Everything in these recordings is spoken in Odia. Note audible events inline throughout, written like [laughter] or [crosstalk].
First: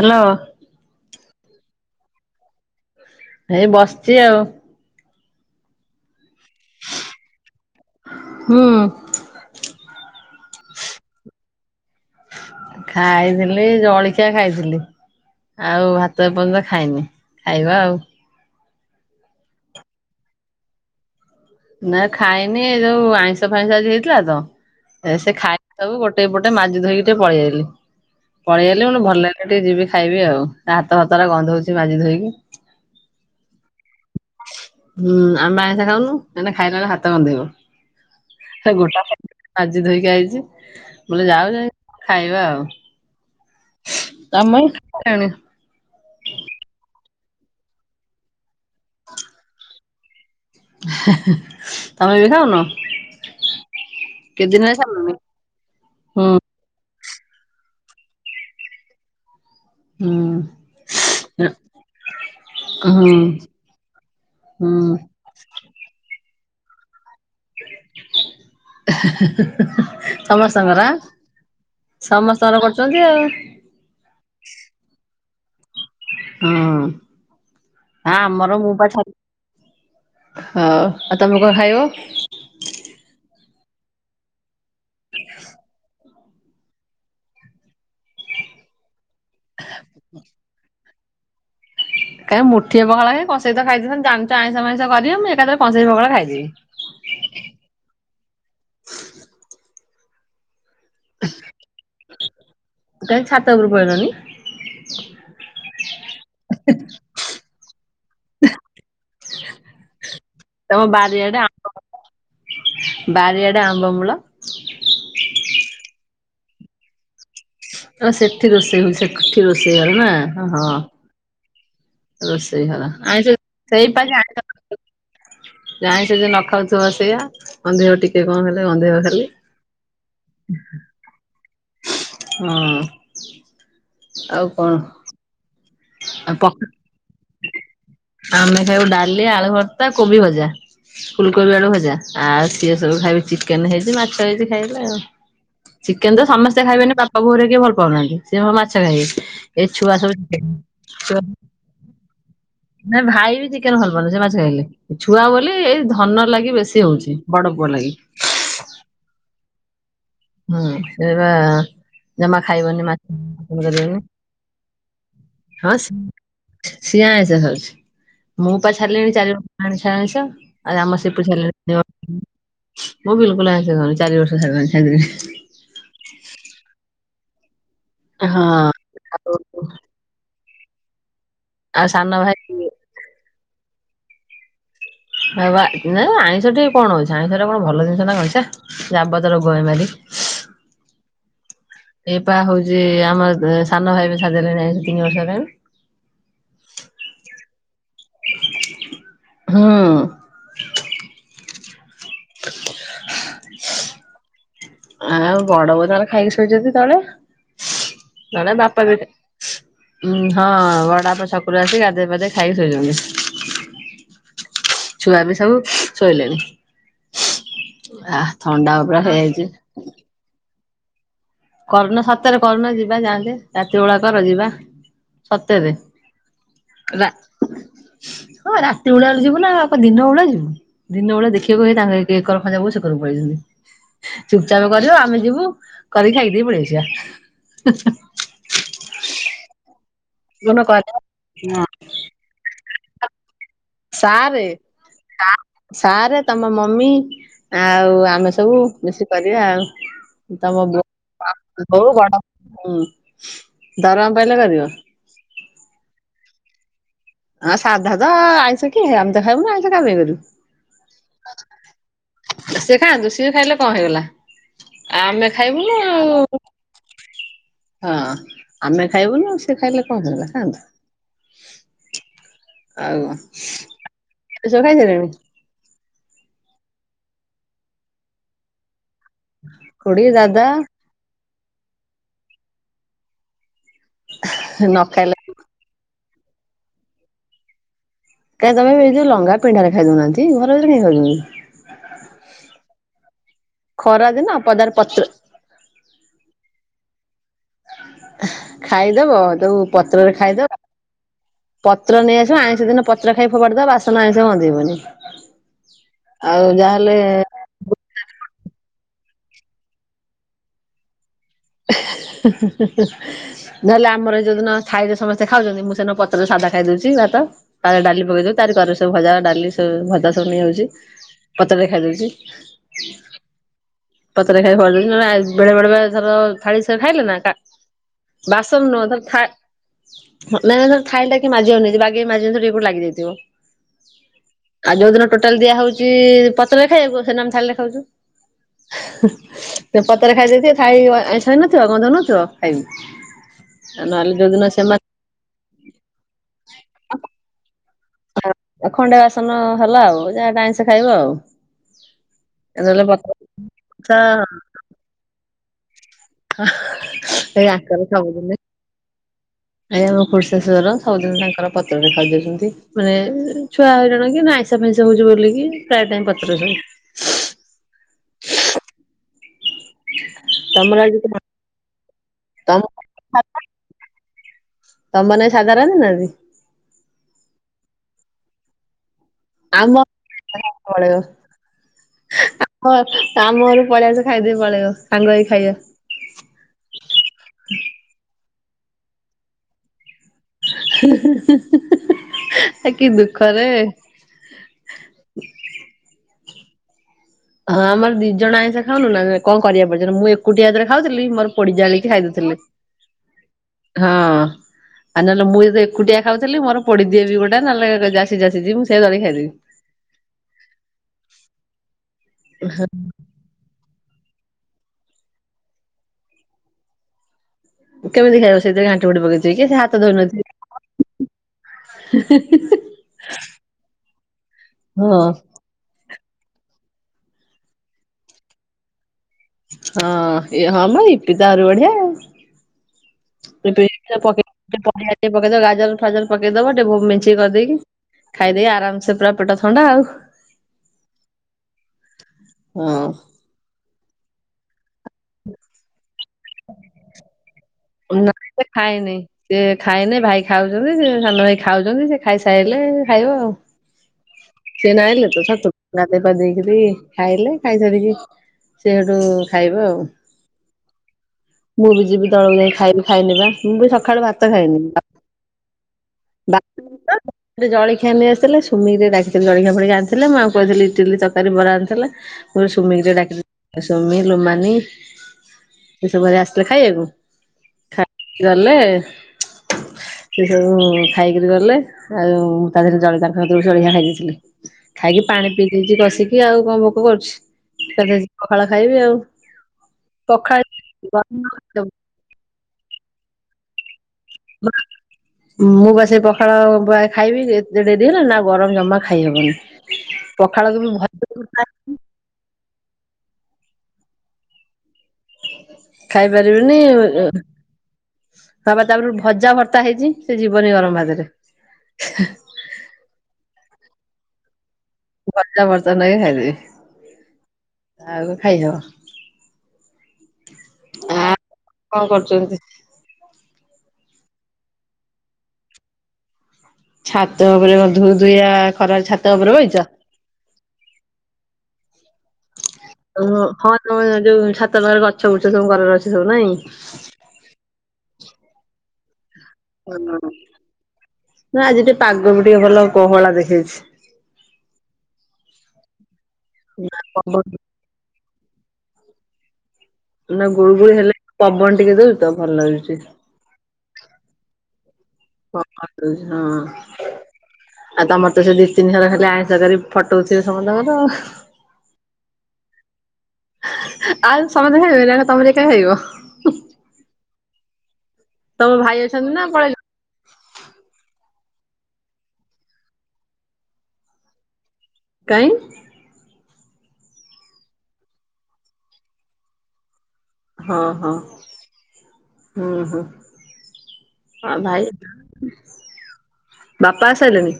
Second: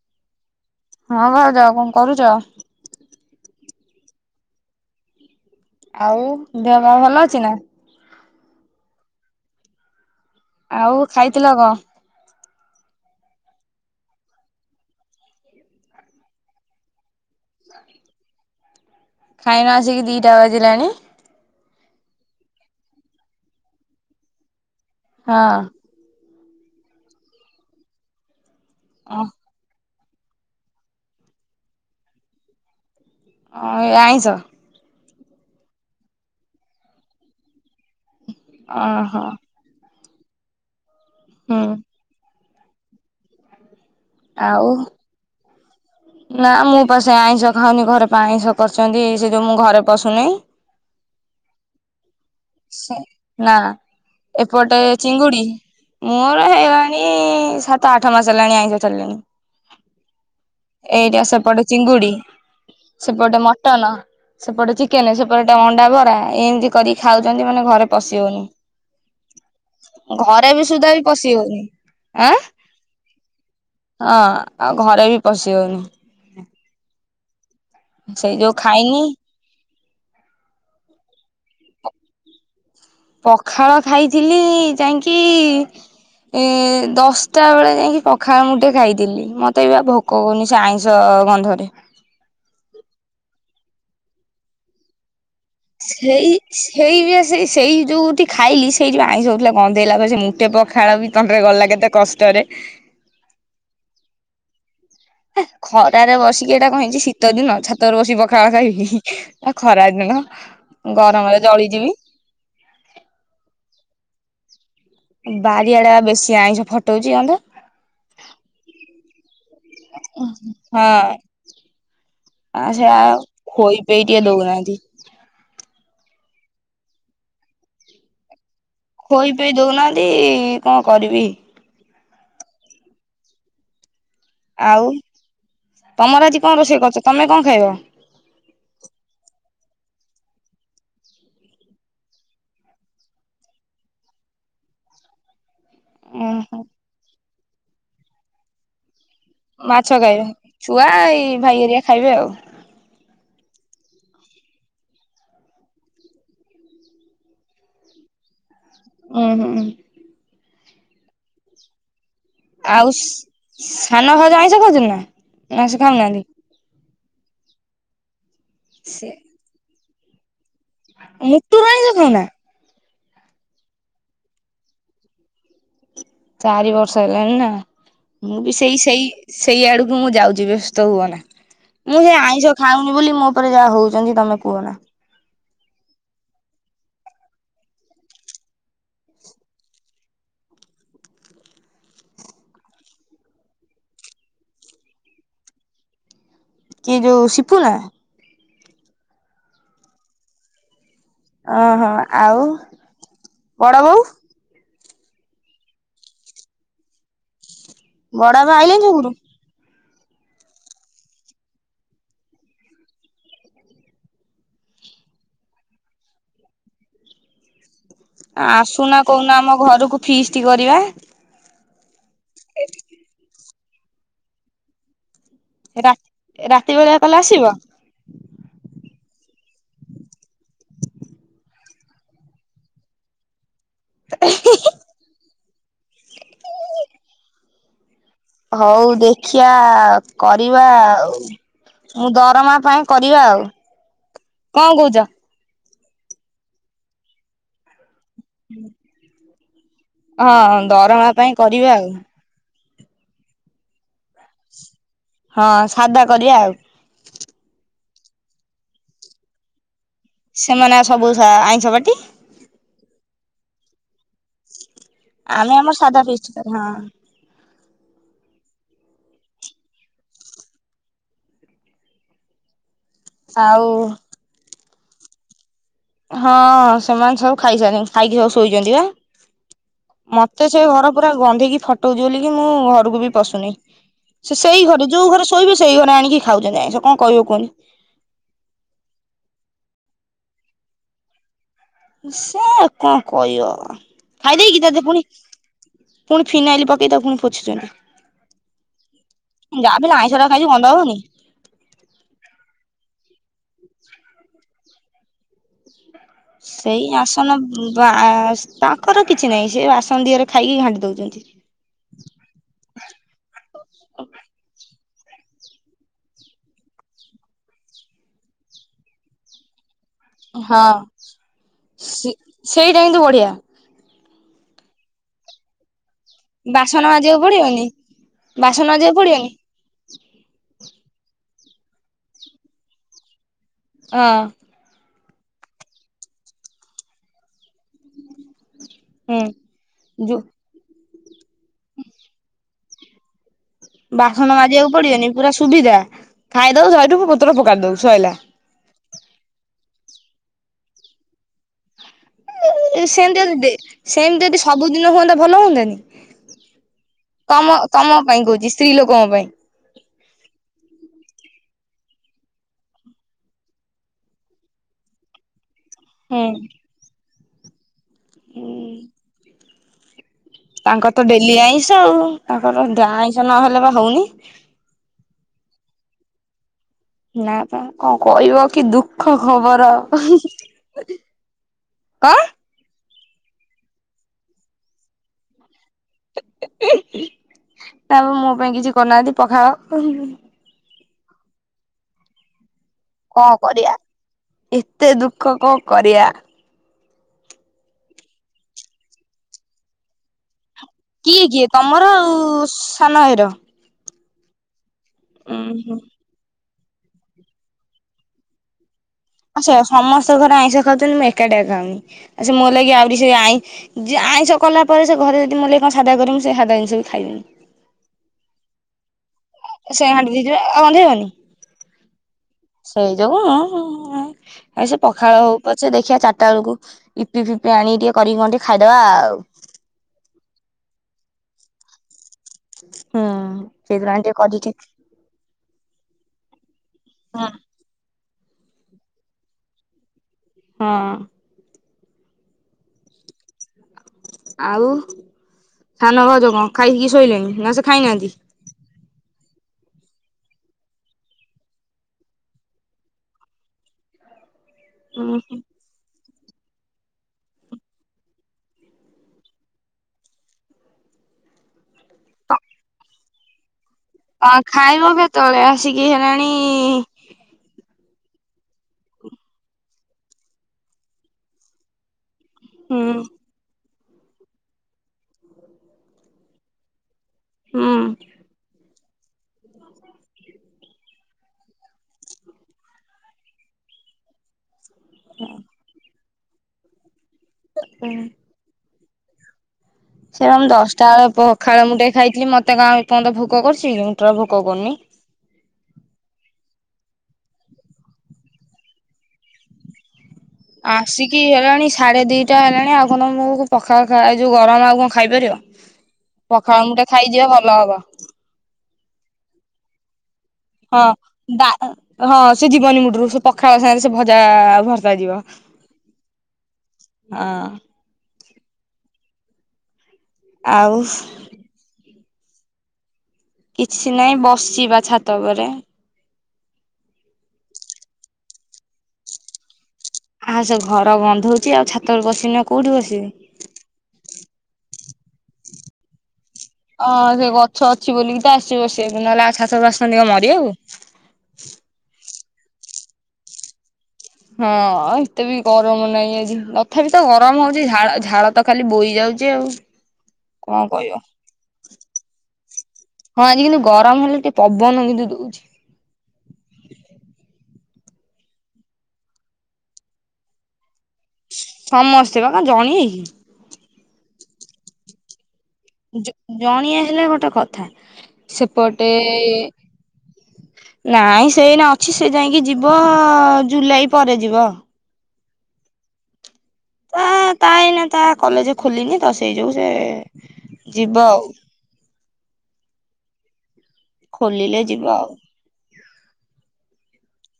ହ୍ୟାଲୋ ହଁ ଭାଉଜ କଣ କରୁଛ? ଏଇ ବସିଛି ଆଉ ଆଉ ଦେହ ପା ଭଲ ଅଛି ନା। ହୁଁ ଆଉ ଖାଇଥିଲ କଣ? ଖାଇଥିଲି ଜଳଖିଆ ଖାଇଥିଲି ଆଉ ଭାତ ଏପର୍ଯ୍ୟନ୍ତ ଖାଇନି ଖାଇବା ଆଉ ଖାଇନ ଆସିକି ଦିଟା ବାଜିଲାଣି ନା ଖାଇନି ଏ ଯୋଉ ଆଇଁଷ ଫାଇଁଷ ଆଜି ହେଇଥିଲା ତ ସେ ଖାଇ ହଁ ସବୁ ଗୋଟେ ପଟେ ମାଜିି ଧୋଇକି ଟିକେ ପଳେଇ ଆଇଲି ପଳେଇଆଲେ ମୁଣି ଭଲ ଲାଗ ଟିକେ ଯିବି ଖାଇବି ଆଉ ହାତ ଭାତ ଉରା ଗନ୍ଧଉଛି ମାଜି ଧୋଇକି ହଁ ଏ ଆଇଁସ ହୁଁ ଆମେ ଆାଇଁସ ଖାଉନୁ ଏଇନା ଖାଇଲା ବେଳେ ହାତ ବନ୍ଧେଇବ ଗୋଟା ଓହୋ ଆଜି ଧୋଇକି ଆଇଛି ବୋଇଲେ ଯାଉ ହୁଁ ଯାଇ ଖାଇବା ଆଉ ତମ ଆଉ ହଁ ଖାଇଣ ନା ମୁଁ ପସେଇ ଆଇଁଷ ଖାଉନି ଘରେ ପାଇଁ ଆଇଁଷ କରିଛନ୍ତି ସେ ଯୋଉ ମୁଁ ଘରେ ପଶୁନି ତମେ ବି ଖାଉନ ସେ ନା କେତେ ଦିନ ଏପଟେ ହେଲା ଖାଉନି ଚିଙ୍ଗୁଡି ହୁଁ ମୋର ହେଇ ମୁଁ ସାତ ଆଠ ମାସ ହେଲାଣି ଆଇଁଷ ଛାଡ଼ିଲିନି ହଁ ଏଇଟା ସେପଟେ ଚିଙ୍ଗୁଡି ହୁଁ ସେପଟେ ମଟନ ସେପଟେ ହୁଁ ଚିକେନ ସେପଟ ତାପରେଟେ ଅଣ୍ଡା ବରା ଏମିତି କରିକି ଖାଉଛନ୍ତି ମାନେ ଘରେ ପଶି ହଉନି ଘରେ ବି ସମସ୍ତଙ୍କର ସୁଧା ଆଁ ବି ପଶି ହଉନି ଆଁ ସମସ୍ତଙ୍କର କରୁଛନ୍ତି ଆଉ ହଁ ଆଉ ଘରେ ବି ପଶି ହାଉନି ହଁ ହଁ ସେଇ ଯୋଉ ମୋର ମୁଁ ପା ଖାଇନି ଛ ହଁ ଆ ତମେ କ ଖାଇବ ପଖାଳ ଖାଇଥିଲି ଯାଇକି ଏ ଦଶଟା ବେଳେ ଯାଇକି ପଖାଳ ମୁଟେ ଖାଇଥିଲି ମୋତେ ଏଆ ଭୋକ କଉନି ସେ ଆଇଁଷ ଗନ୍ଧରେ କାଇଁ ମୁଠି ବଖଳା କ ସହିତ ଖାଇଥ ଜାଣିଛ ଆଇଁସାଇଁସ କରିବ ମୁଁ ଏକାଥରେ କଂସେଇ ପଖାଳ ସେଇ ଖାଇଦେବି। ସେଇ ବି ସେ ସେଇ ଯୋଉଠି ଖାଇଲି, ସେଇଠି ବା ଆଁଇସଉଥିଲା ଗନ୍ଧେଇଲା ପରେ ସେ ମୁଁ ତେ ପକ ଖାଳ ବି ତଣ୍ଟିରେ ଗଳିଲା କେତେ କଷ୍ଟରେ। କାହିଁ ଛାତ ଉପରୁକୁ ପଲେଇଲନି। ହେଁ ଖରାରେ ବସିକି ଏଇଟା କଣ ହେଇଛି ଶୀତଦିନ ଛାତରେ ବସିକ ଗ ପଖାଳ ଖାଇବି ଖରା ଦିନ ତମ ବାରିଆଡେ ଗରମରେ ଆ ଜଳିଯିବି। ବାରିଆଡେ ଆମ୍ବମୂଳ। ବାରିଆଡେ ବା ବେଶୀ ଆଇଁଷ ଫଟୋ ଉଚି ଗନ୍ଧ। ଆ ସେଠି ରୋଷେଇ ହୋଊ ସେଠି ରୋଷେଇ ଘର ନା ହଁ। ଆ ରୋସେଇ ସେ ଘର ଆଉ ଆଇଁଷ ଖୋଇ ସେଇ ପେଇ ପାଇଁ ଟିକେ ଆ ଦଉନାହାନ୍ତି ଆଁ ଆଇଁଷ ଯେ ନ ଖାଉଥିବ ସେଇଆ ଗନ୍ଧେଇବ ଟିକେ। ତିକେ କଣ ହେଲେ ଗନ୍ଧେଇବ ଖାଲି ଖୋଇ ପେଇ ଦଉନାହାନ୍ତି କଣ କରିବି ହଁ। ଆଉ କଣ? ତମର ଆଉ ଆଜି କଣ ପଖା ରୋଷେଇ କରୁଚ ତମେ କଣ ଖାଇବ? ଆମେ ଖାଇବୁ ଡାଲି ଆଳୁ ଭର୍ତ୍ତା କୋବି ଭଜା। ଫୁଲକୋବି ଆଳୁ ଭଜା ଆଉ ସିଏ ସବୁ ଖାଇବେ ଚିକେନ୍ ହେଇଚି ମାଛ ହେଇଚି ଖାଇବେ ଆଉ। ଚିକେନ୍ ତ ଉହୁଁ ସମସ୍ତେ ଖାଇବେନି ପାପା ବୋଉରେକା କିଏ ଭଲ ପାଉନାହାନ୍ତି ସିଏ ସବୁ ମାଛ ଖାଇବେ। ଏ ମାଛ ଛୁଆ ଖାଇବ ସବୁ ଚିକେନ୍। ଛୁଆ ଏଇ ଭାଇ ହରିଆକା ଖାଇବେ ଆଉ। ନା ଭାଇ ବି ଚିକେନ୍ ଭଲ ପାଉନାନ୍ତି ସେ ମାଛ ଖାଇଲେ। ଛୁଆ ବୋଲି ଏଇ ଧନ ଲାଗି ବେଶୀ ହୋଉଚି ବଡ ପୁଅ ଲାଗି। ଉଁ ହୁଁ। ହୁଁ ସେଇବା ଜମା ଖାଇବନି ଆଉ ମାଛ ଦେନେ ସାନ ଭାଉଜ ଆଇଁଷ ଖାଉଛନ୍ତି ନା ନା ହଁ ସେ ଖାଉନାହାନ୍ତି ସେ ସିଏ ଆଇଁଷ ଖାଉଛି ମୁଁ ପା ସେ ଛାଡ଼ିଲିଣି ଚାରି ବର୍ଷ ହେଲା ଆଇଁଷ। ଆହୁରି ଆମ ସିପୁ ଛାଡି ଲାଣି ମୁଟୁରୁ ଦିଇ ଆଇଁଷ ଖାଉନା ବର୍ଷ ମୁଁ ବିଲୁକୁଲୁ ଆଇଁଷ ଖାଉନି ଚାରି ବର୍ଷ ଛାଡ ଛାଡ଼ିଲିନି। ଚାରି ବର୍ଷ ହେଲାଣି ନା ମୁଁ ହଁ। ବି ସେଇ ସେଇ ଆଉ ସେଇ ଆଡକୁ ମୁଁ ଯାଉଚି ବ୍ୟସ୍ତ ହୁଅ ନା ଆଉ ମୁଁ ସାନ ସେ ଭାଇ ଆଇଁଷ ଖାଉନି ବୋଲି ମୋ ଉପରେ ଯାହା ହୋଉଚନ୍ତି ତମେ କୁହ ନା। ଆ ବା ନାଇ ଆଇଁଷ ଠୀ କଣ ଅଛି ଆଇଁଷ ଟା କଣ ଭଲ ଜିନିଷ ନା କଣ ଛ। ଯାବତ୍ୟ ରୋଗ ବେମାରି। ଏ ପା ହୋଉଚି ଆମ ସାନ ଭାଇ ବି ଛାଡ଼ି ଦେଲାଣି ତିନି ବର୍ଷ ହେଲାଣି। କି ଯୋଉ ସିପୁୁ ନା? ହଁ। ଓହୋ ଆଉ ବଡ ବୋଉ? ଆ ବଡ ବୋଉ ତାଙ୍କର ଖାଇକି ଶୋଇଚନ୍ତି ତଳେ ବଡ ନହେଲେ ଆଇଲେଣି ବାପା ବି ସବୁଠୁ ଉ ହଁ ବଡାଆପା ଛକୁରୁ ଆସି ଗାଧୋଇ ପାଧେଇ ଖାଇକି ଶୋଇଚନ୍ତି। ଛୁଆ ବି ସବୁ ଶୋଇଲେଣି। ଆ ଥଣ୍ଡା ଆସୁନା ପୁରା କୋଉ ଦିଇନ ହେଇଯାଇଛି। ଆମ ଘରକୁ ଫିସ୍ଟି କରିବା। କରୁନ ସତରେ କରୁନ ଯିବା ଯାଆନ୍ତେ ରାତି ବେଳା କର ଯିବା। ସତରେ ରା ରାତି ବେଳିଆ ନା କଲେ ଆସିବ ହଁ ରାତି ବେଳିଆ ଯିବୁ ନା ଆ କଣ ଦିଇନ ବେଳିଆ ଯିବୁ। ଦିଇନ ବେଳେ ଦେଖିବାକୁ ହେଇ ତାଙ୍କ ଏକର ଖଞ୍ଜା ବୋଉ ସେକରକୁ ପଳେଇଚନ୍ତି। ଚୁପ୍ ଚାପ୍ କରିବ ଆମେ ଯିବୁ କରିକି ଖାଇଦେଇ ପଳେଇସିବା। ହୋଉ ଦେଖିବା କଣ କରିବା କହିଲା ଆଉ। ମୁଁ ଦରମା ପାଏ କରିବା ଆଉ। ସାରେ କଣ କହୁଛ ଆ ସାରେ ତମ ମମି ଆଉ ଆ ଆମେ ସବୁ ମିଶିକି କରିବା ଆଉ ହଁ ତମ ବୋ ଦରମା ପାଇଁ କରିବା ଆଉ ବୋଉ ବଡ଼ ହୁଁ ଦରମା ପାଇଲେ କରିବ? ହଁ ସାଧା କରିବା ଆଉ। ହଁ ସାଧା ତ ଆଇଁଷ କି? ଆମେ ତ ଖାଇବୁନୁ ଆଇଁଷ କାହା ପାଇଁ କରିବୁ? ସେମାନେ ବା ସବୁ ଆଇଁଷ ପାଟି। ସିଏ ଖାଆନ୍ତୁ, ସିଏ ଖାଇଲେ କଣ ହେଇଗଲା? ଆ ଆମେ ଆମର ଖାଇବୁନୁ ସାଧା ଫିଷ୍ଟ ଆଉ ହଁ। ହଁ, ଆମେ ଖାଇବୁନୁ, ସିଏ ଖାଇଲେ କଣ ତାର ହେଇଗଲା ଖାଆନ୍ତୁ। ଆଉ ଆଉ ସେ ସବୁ ଖାଇସାଇଲେଣି? ହଁ, ସେମାନେ ସବୁ ଖାଇସାଇଲେଣି, ଖାଇକି ସବୁ ଶୋଇଛନ୍ତି ବା। ଖୁଡି ଦାଦା ମତେ ସେ ଘର ପୁରା ଗନ୍ଧେଇକି ଫଟଉଛି ବୋଲିକି, ମୁଁ ଘରକୁ ବି ପଶୁନେଇ। ସେ ସେଇ ନ ଘରେ, ଯୋଉ ଖାଇଲେ ଘରେ ଶୋଇବେ, ସେଇ ଘରେ ଆଣିକି ଖାଉଛନ୍ତି ଆଇଁଷ। କଣ କହିବ କୁହନି? କାହିଁ ତମେ ଏବେ ଏ ଯୋଉ ଲଂଘା ପିଣ୍ଢାରେ ଖାଇ ଦଉନାହାଁନ୍ତି, ଘର ଭିତରେ କାଇଁ ଖାଉଛନ୍ତି? ସେ କଣ କହିବ? ଖରା ଦିନ ଖାଇଦେଇକି ପଦାରେ ତା ଦେହରେ ପତ୍ର ପୁଣି ପୁଣି ଫିନାଇଲ ପକେଇ ତାକୁ ଫୁଣି ପୋଛିଚନ୍ତି। ଖାଇଦବ ଯୋଉ ଯାହାବି ହେଲେ ପତ୍ରରେ ଆଇଁଷଟା ଖାଇଦବ ଖାଇଚୁ ଗନ୍ଧ ହବନି? ପତ୍ର ନେଇଆସିବ, ଆଇଁଷ ଦିନ ପତ୍ରରେ ଖାଇ ଫୋପାଡ଼ି ଦବ, ବାସନ ଆଇଁଷ ଗନ୍ଧେଇବନି। ଆଉ ଯାହାହେଲେ ବାସ ସ୍କ। ତାଙ୍କର କିଛି ନାହିଁ, ସିଏ ବାସନ ଦିହରେ ଖାଇକି ଘାଣ୍ଟି ଦଉଛନ୍ତି। ହେ-ହେ-ହେ-ହେ-ହେଁ ନହେଲେ ଆମର ଯୋଉଦିନ ଥାଇରେ ସମସ୍ତେ ଖାଉଚନ୍ତି ମୁଁସେନ ପତ୍ରରେ ସାଧା ଖାଇଦୋଉଚି ଭାତ। ତାପରେ ଡାଲି ପକେଇଦବୁ, ତାରି କରରେ ସବୁ ଭଜା, ଡାଲି ସବୁ ଭ ଜା ସବୁ ନେଇ ହଁ। ଆଉଛି, ପତ୍ରରେ ସେ ଖାଇଦଉଛି ସେଇଟା କିନ୍ତୁ ବଢ଼ିଆ। ପତ୍ରରେ ଖାଇକି ଫୋପାଡ଼ି ଦଉଚି, ନହେଲେ ଆ ବେଳେ ବେଳେ ବା ଧର ଥାଳି ସହ ବାସନ ଖାଇଲ ନା? ମାଜିବାକୁ କା ପଡିବନି ବାସନ ନୁହଁ, ମାଜିବାକୁ ତମେ ଥା ପଡିବନି ହଁ ନା ନା ଥାଳିଟା କିଏ ମାଜିବାକୁ ନେଇଚି ବାଗେଇକି ମାଜନ୍ତୁ ରିବୁ ଲାଗିଯାଇଥିବ? ଅ ଆଉ ଯୋଉ ଦିନ ଟୋଟାଲ ଦିଆ ହଉଛି ପତ୍ରରେ ଖାଇଆକୁ, ସେଦିନ ଆମେ ଥାଳିରେ ଖାଉୁଛୁ। ହୁଁ ସେ ପତ୍ରରେ ଯୋଉ ଖାଇଦେଇଥିବେ, ଥାଳି ଆଇଁଷ ହେଇନଥିବ, ଗନ୍ଧଉ ନଥିବ, ଖାଇବିନି। ବାସନ ମାଜିଆକୁ ପଡିବନି, ପୁରା ସୁବିଧା, ଖାଇଦବ ସେଉଟୁ ପତର ଫୋକାଡି ଦେବୁ ସଇଲା। ଆଉ ଖଣ୍ଡେ ବାସନ ହେଲା ଆଉ, ଯାହାଟା ଆଇଁଷ ଖାଇବ ଆଉ। ନହେଲେ ଏ ପତ୍ର ସେନ୍ତି ଯଦି ଡେ ପିଠା ସେମତି ଯଦି ସବୁଦିନ ହୁଅନ୍ତା, ଭଲ ହୁଅନ୍ତାନି? ଏଇ ତମ ତମ ପାଇଁ କହୁଛି, ସ୍ତ୍ରୀ ଲୋକଙ୍କ ପାଇଁ। ଆଜ୍ଞା, ମୋ ଖୁଡ଼ି ଶାଶୂଘର, ସବୁଦିନ ତାଙ୍କର ପତ୍ରରେ ଖାଇଦଉଛନ୍ତି। ମାନେ ଛୁଆ ହଇରାଣ କିନା ଆଇଁଷ ଫାଇଁଷ ହଉଛି ବୋଲିକି, ପ୍ରାୟ ଟାଇମ୍ ପତ୍ରରେ। ହୁଁ। ତମର ତାଙ୍କର ଆଜି ତ କଣ ଡେଲି ଆଇଁଷ ଆଉ, ତମ ତାଙ୍କର ଡା ଆଇଁଷ ନହେଲେ ବା ହଉନି। ତମ ନେଇ ସାଧା ରାନ୍ଧି ନାହାଁନ୍ତି? ନା ବା, କଣ କହିବ, କି ଦୁଃଖ୍ ଖ ଖବର? ଆମ କଣ? ଘର, ଆମ ଘରୁକୁ ପଳେଇଆସ ଖାଇଦେଇ ପଳେଇବ, ସାଙ୍ଗ ହେଇକି ଖାଇବା। ନାଇଁ ମ ମୋ ପାଇଁ କିଛି କରିନାହାଁନ୍ତି, ପଖାଳ। ହୁ ହୁ ହୁ ହୁ ହେ। କଅଁ କରିଆ, ଏତେ ଦୁଃଖ କଅଁ କରିଆ? ହଁ, ଆମର ଦି ଜଣ ଆଇଁଷ ଖାଉନୁ ନା, କଅଁ କରିଆକୁ ପଡ଼ୁଚି? ମୁଁ ଏକୁ ଏକୁଟିଆ ଯେତେବେଳେ ଖାଉଥିଲି, କିଏ ମୋର କିଏ ପୋଡି ତମର ଜାଳିକି ଆଉ ଖାଇଦଉଥିଲି। ସାନ ଭାଇର? ହଁ ଆଉ ନହେଲେ ଉଁ ମୁଁ ହୁଁ। ଏକୁଟିଆ ଖାଉଥିଲି, ମୋର ପୋଡ଼ିଦିଏ ବି ଗୋଟେ, ନହେଲେ ଯାହା ସିଝା ସିଜି ମୁଁ ସେୟାକୁ ଦଳିକି ଖାଇଦେବି। ହଁ ସେୟା, ସମସ୍ତଙ୍କ ଘରେ ଆଇଁଷ ଖାଉଛନ୍ତି, ମୁଁ ଏକାଟିଆ ଖାଉନି। ଆଉ ସେ ମୋ ଲାଗି ଆହୁରି ସେ ଆଇଁ ଯିଏ ଆଇଁଷ କଲା ପରେ ସେ ଘରେ ଯଦି ମୋଲାକି କଣ ସାଧା କରିବେ, ମୁଁ ସେ ସାଧା ଜିନିଷ ବି ଖାଇବନି। କେମିତି ଖାଇବ ସେଇଥିରେ ଘାଣ୍ଟି ଘୁଣ୍ଟି ପକେ ସେ ଘାଣ୍ଟି ଦେଇଥିବେ, ଆଉ ଗନ୍ଧେଇବନି। [unintelligible] ସେଇ ଯୋଗୁ ଉଁ ଉଁ ଉଁ ଆଇ ସେ ହଁ ପଖାଳ ହଉ ପଛେ ଦେଖିଆ ଚାଟା ବେଳକୁ ଇପି ଫିପି ଆଣି ଟିକେ କରିକି କଣ ଟିକେ ଖାଇଦବା ଆଉ। ହଁ ହଁ ମ ଇପି ତ ଆହୁରି ବଢିଆ। ହୁଁ [unintelligible] ସେଇଥିରୁ ଟିକେ ଆଣି କରିକି ପକେଇଦବ ଗାଜର ଫାଜର ପକେଇଦବ ଟିକେ ମିଞ୍ଚେଇ ହୁଁ କରିଦେଇକି ଖାଇଦେଇ ଆରାମସେ ପୁରା ପେଟ ଥଣ୍ଡା ଆଉ। ହଁ। ଆଉ। ଆଉ ସାନ ଭାଉଜ କଁ ଖାଇକି ଶୋଇଲେଣି ନା ସେ ଖାଇନାହାନ୍ତି? [unintelligible] ଖାଇନେଇ। ସେ ଖାଇନେଇ ଭାଇ ଖାଉଛନ୍ତି, ସେ ସାନ ଭାଇ ଖାଉଛନ୍ତି ସେ ଖାଇ ସାଇଲେ ଖାଇବ। [unintelligible] ସିଏ ଏନା ଉଁ ଆଇଲେ ତ ହୁଁ ଶାଶୁ ଗାଦେଇ ପାଦେଇକିରି ଖାଇଲେ, ଖାଇସାରିକି ସେ ହେଟୁ ଖାଇବେ ଆଉ ମୁଁ ବି ଯିବି ତଳକୁ ଯାଇ ଖାଇବି ଖାଇନି ବା ମୁଁ ବି ସକାଳୁ ଭା କଁ ଖାଇବ କେତେବେଳେ ଆସିକି ହେଲାଣି ସେ ଜଳଖିଆ ନେଇ ଆସିଥିଲେ ସୁମି କି ଟିକେ ଡାକିଥିଲି ଜଳଖିଆ ଫଳିକିଆ ଆଣିଥିଲେ ମୁଁ ଆଙ୍କୁ କହିଥିଲି ଇଟିଲି ତକାରୀ ବରା ଆଣିଥିଲେ। ମୁଁ ହୁଁ ସୁମିକି ଡାକି ସୁମି ଲୋମାନି ଏସବୁ ଏଗା ଆସଥିଲେ ଖାଇବାକୁ। ହୁଁ। ଖାଇକି ଗଲେ ସେ ସବୁ ଖାଇକିରି ଗଲେ। ଆଉ ତା ଦେହରେ ଜଳିଖା ଖାଉଥିଲୁ, ଜଳଖିଆ ଖାଇ ଦେଇଥିଲି। ଖାଇକି ପାଣି ପିଇ ଦେଇଛି କଷିକି ଆଉ କଣ ଭୋକ କରୁଛି, ଏକାଥରେ ପଖାଳ ଖାଇବି ଆଉ। ସେଇ ପା ପଖାଳ ମୁଁ ଦଶଟା ବେଳେ ପଖାଳ ମୁଟେ ଖାଇଥିଲି ମତେ କାଁ ଏ ପର୍ଯ୍ୟନ୍ତ ଭୋଗ କରୁଛିିକି ମୁଁଟା ଭୋଗ କରୁନି। ମୁଁ ବା ସେ ପଖାଳ ବ ଖାଇବି ଏତେ ଡେରି ହେଲାଣି ନା ଗରମ ଜମା ଖାଇହବନି। ପଖାଳକୁ ବି ଆ ଶିକ କି ଭଜା ହେଲାଣି ସାଢେ ଦିଟା ହେଲାଣି ଆଉ କଣ ତମକୁ ପଖା ଖା ଏ ଯୋଉ ଗରମ ଆଉ କଁ ଖାଇପାରିବ। ପଖାଳ ମୁଟେ ଖାଇଯିବ ଭଲ ହବ। ତାପ ତାପରେ ଭଜା ଭର୍ତ୍ତା ହେଇଛି ସେ ଜୀବନୀ ଗରମ ହଁ ଭାତ ରେ। ଡା ହଁ ସେ ଜୀବନି ମୁଡରୁ ସେ ପଖାଳ ସାଙ୍ଗରେ ସେ ଭଜା ଭର ଭର୍ଚା ବରଯା ନଗେଇ ହଁ। ଖାଇଦେବି ଆଉ ଖାଇହବ। ଆଉ। କଁ କରୁଚନ୍ତି? କିଛି ନାଇଁ ବସଚି ବା ଛାତ ଉପରେ। ଛାତ ଉପରେ ଉଧୁ ଉଧୁଇଆ ଖରା ଛାତ ଉପରେ ବଇଚ। ଆ ସେ ଘର ଗନ୍ଧ ଉଚି, ଆଉ ଛାତ ଉପରେ ବସିନି ଆଉ କୋଉଠି ବସିବି। ହଁ ତମ ଯୋଉ ଛାତ ପାଖରେ ଗଛ ବୁଛ ସବୁ କରରେ ଅଛି ସବୁ ନାଇଁ। ହଁ ସେ ଗ ଛ ଅଛି ବୋଲିକି ତ ଆସିଚି ବସିବାକୁ ନଲେ ଆ ଛା ନା ଆଜି ଟିକେ ପାଗ ବି ଟିକେ ଭଲ ଗହଳା ଦେଖେଇଛି। ହଁ ଆଉ ଏତେ ବି ଗରମ ନାଇଁ ଆଜି ତଥାପି ତ ପବନ ଗରମ ହ ଉଛି, ଝାଳ ଝାଳ ତ ଖାଲି ବୋହି ଯାଉଛି ଆଉ। ନା ଗୁଳୁ କଣ ଗୁଳି ହେଲେ କହିବ ପବନ ଟିକେ ଦଉଛି ତ ଭଲ ଲାଗୁଚି ଟିକେ। ହଁ ଆଜି କିନ୍ତୁ ଗରମ ହେଲେ ଟି ପବନ କିନ୍ତୁ ଦ [unintelligible] ହ ହଁ ଆଉ ତମର ତ ସେ ଦି ତିନିଶର ଖାଲି ଆଇଁଷ କରି ଫଟଉଥିବେ ସମସ୍ତଙ୍କର ସମସ୍ତେ ପା କ ଜଣିଏକି। ଆଉ ସମସ୍ତେ ଖାଇ [unintelligible] ତମରି ଏକା ଖାଇବ ଜ ଜଣିଏ ହେଲେ ଗୋଟେ କଥା ତମ ଭାଇ ସେପଟେ ଅଛନ୍ତି ନା ପଳେଇ ନାଇଁ ସେଇନା ଅଛି ସେ ଯାଇଁକି ଯିବ ଜୁଲାଇ ପରେ ଯିବ। କାଇଁ? ତାଇନା ତା କଲେଜ ଖୁଲିନି ତ ସେଇ ଯୋଗୁ ସେ ହଁ ହଁ ଯିବ ଆଉ। ହୁଁ ହୁଁ। ହଁ ଖୋଲିଲେ ଭାଇ ଯିବ ଆଉ। ବାପା ଆସସାଇଲେଣି।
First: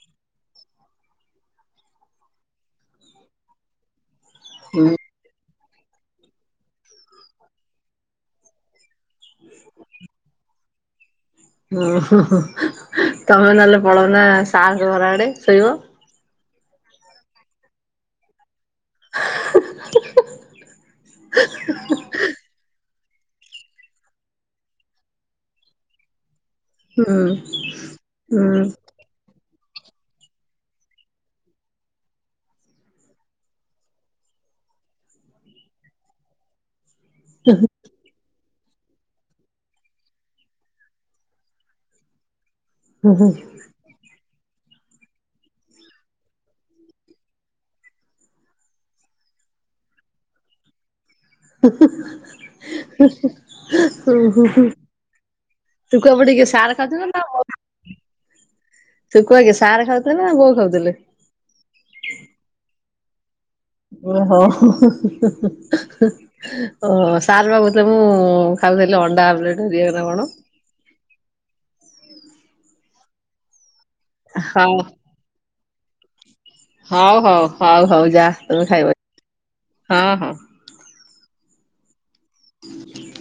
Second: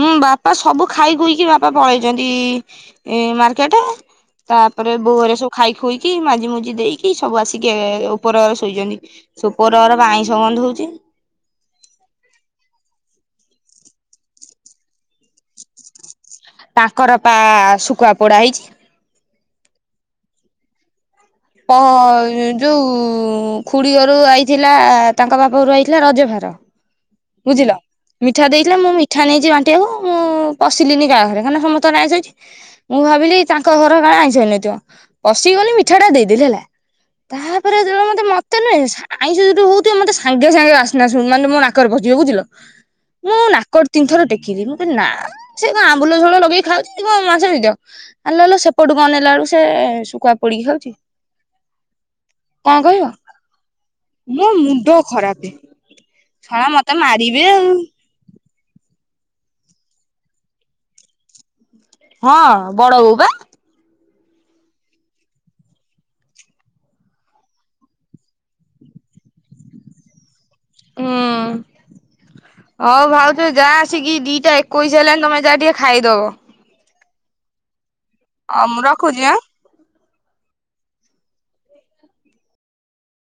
ହୁଁ ବାପା ସବୁ ଖାଇକଖୁଇକି ବାପା ପଳେଇଛନ୍ତି ଏ ମାର୍କେଟେ। ହୁଁ ତାପରେ ବୋଉ ଆରିଆ ସବୁ ଖାଇ ଖୁଇକି ମାଜି ମୁଜି ଦେଇକି ସବୁ ଆସିକି ଏ ଉପର ଶୋଇଛନ୍ତି। ସୁପରର ପା ଆଇଁଷ ଗନ୍ଧଉଚି। ଓ ହୋ ହୋ ତମେ ନହେଲେ ପଳ ନା ସାସ ଘର ଆଡେ ଶୋଇବ। ତାଙ୍କର ପା ଶୁଖୁଆ ପୋଡା ହେଇଛି। ହା ଅ ଯୋଉ। ଖୁଡ଼ିଘରୁ ଆଇଥିଲା ତାଙ୍କ ବାପଘରୁ ଆଇଥିଲା ରଜଭାର। ହୁଁ ବୁଝିଲ ମିଠା ଦେଇଥିଲେ ହୁଁ ମୁଁ ମି ଠା ନେଇଛି ବାଣ୍ଟିଆକୁ ମୁଁ ପଶିଲିନି ଗା ଘରେ କାହନା ସମସ୍ତ ର ଆଇଁଷ ହେଇଛି। ମୁଁ ଭାବିଲି ତାଙ୍କ ଘର କାଳେ ଆଇଁଷ ହେଇନଥିବ ପଶି ଗଲି ମିଠା ଟା ଦେଇଦେଲି ହେଲା। ତାପରେ ଯେ ବେଳେ ମତେ ମୋତେ ନୁହେଁ ସ ଆ ଆ ଆଇଁଷ ଯଦି ହଉଥିବ ମତେ ସାଙ୍ଗେ ସାଙ୍ଗେ ବାସ୍ନା ସୁ ମାନେ ମୋ ନା କରେ ପସଯିବ ବୁଝିଲ ମୁଁ ନା ନାକ ତିନିଥର ଟେକିବି ମୁଁ କହିଲି ନା ସେ ତ ଆମ୍ୱୁଲ ଝୋଳ ଲଗେଇ ଖାଉଛି ବ ମାଛ ନେଇଥିବ। ଆଲୋ ଆଲୋ ସେପଟୁକୁ ଅନେଇଲା ବେଳକୁ ସେ ଶୁଖୁଆ ପୋଡିକି ଖାଉଛି। ହୁଁ କଣ କହିବ? ମୋ ହୁଁ ହୁଁ ମୁଣ୍ଡ ଖରାପେ ଶୁକୁଆ ପୋଡ଼ିକି ଶଳା ସାର ମତେ ଖାଉୁଛନ୍ତି ନା ମାରିବେ ମ ଆଉ। ଶୁଖୁଆ କିଏ ସାର ଖାଉଥିଲେ ନା ବୋଉ ଖାଉଥିଲେ? ହଁ ବଡ ବୋଉ ପା। ଓ ହୋ। ଓହ ସାର ବା କହୁଥିଲେ ମୁଁ ଖାଉଥିଲି ଅଣ୍ଡା ଆମଲେଟ ହେରିକା ନା କଣ। ହୁଁ ହଉ ଭାଉଜ ଯାଆ ଚିକିି ଦିଇଟା ହଉ ଏକୋଇିଶ ହେଲାନି ତମେ ଯାଅ ଟିକେ ଖାଇଦବ। ହଉ ହଉ ହଉ ହଉ ଯା ଅ ତମେ ମୁଁ ଖାଇବ ରଖୁଛି ଆଁ। ହଁ ହଁ। [inaudible]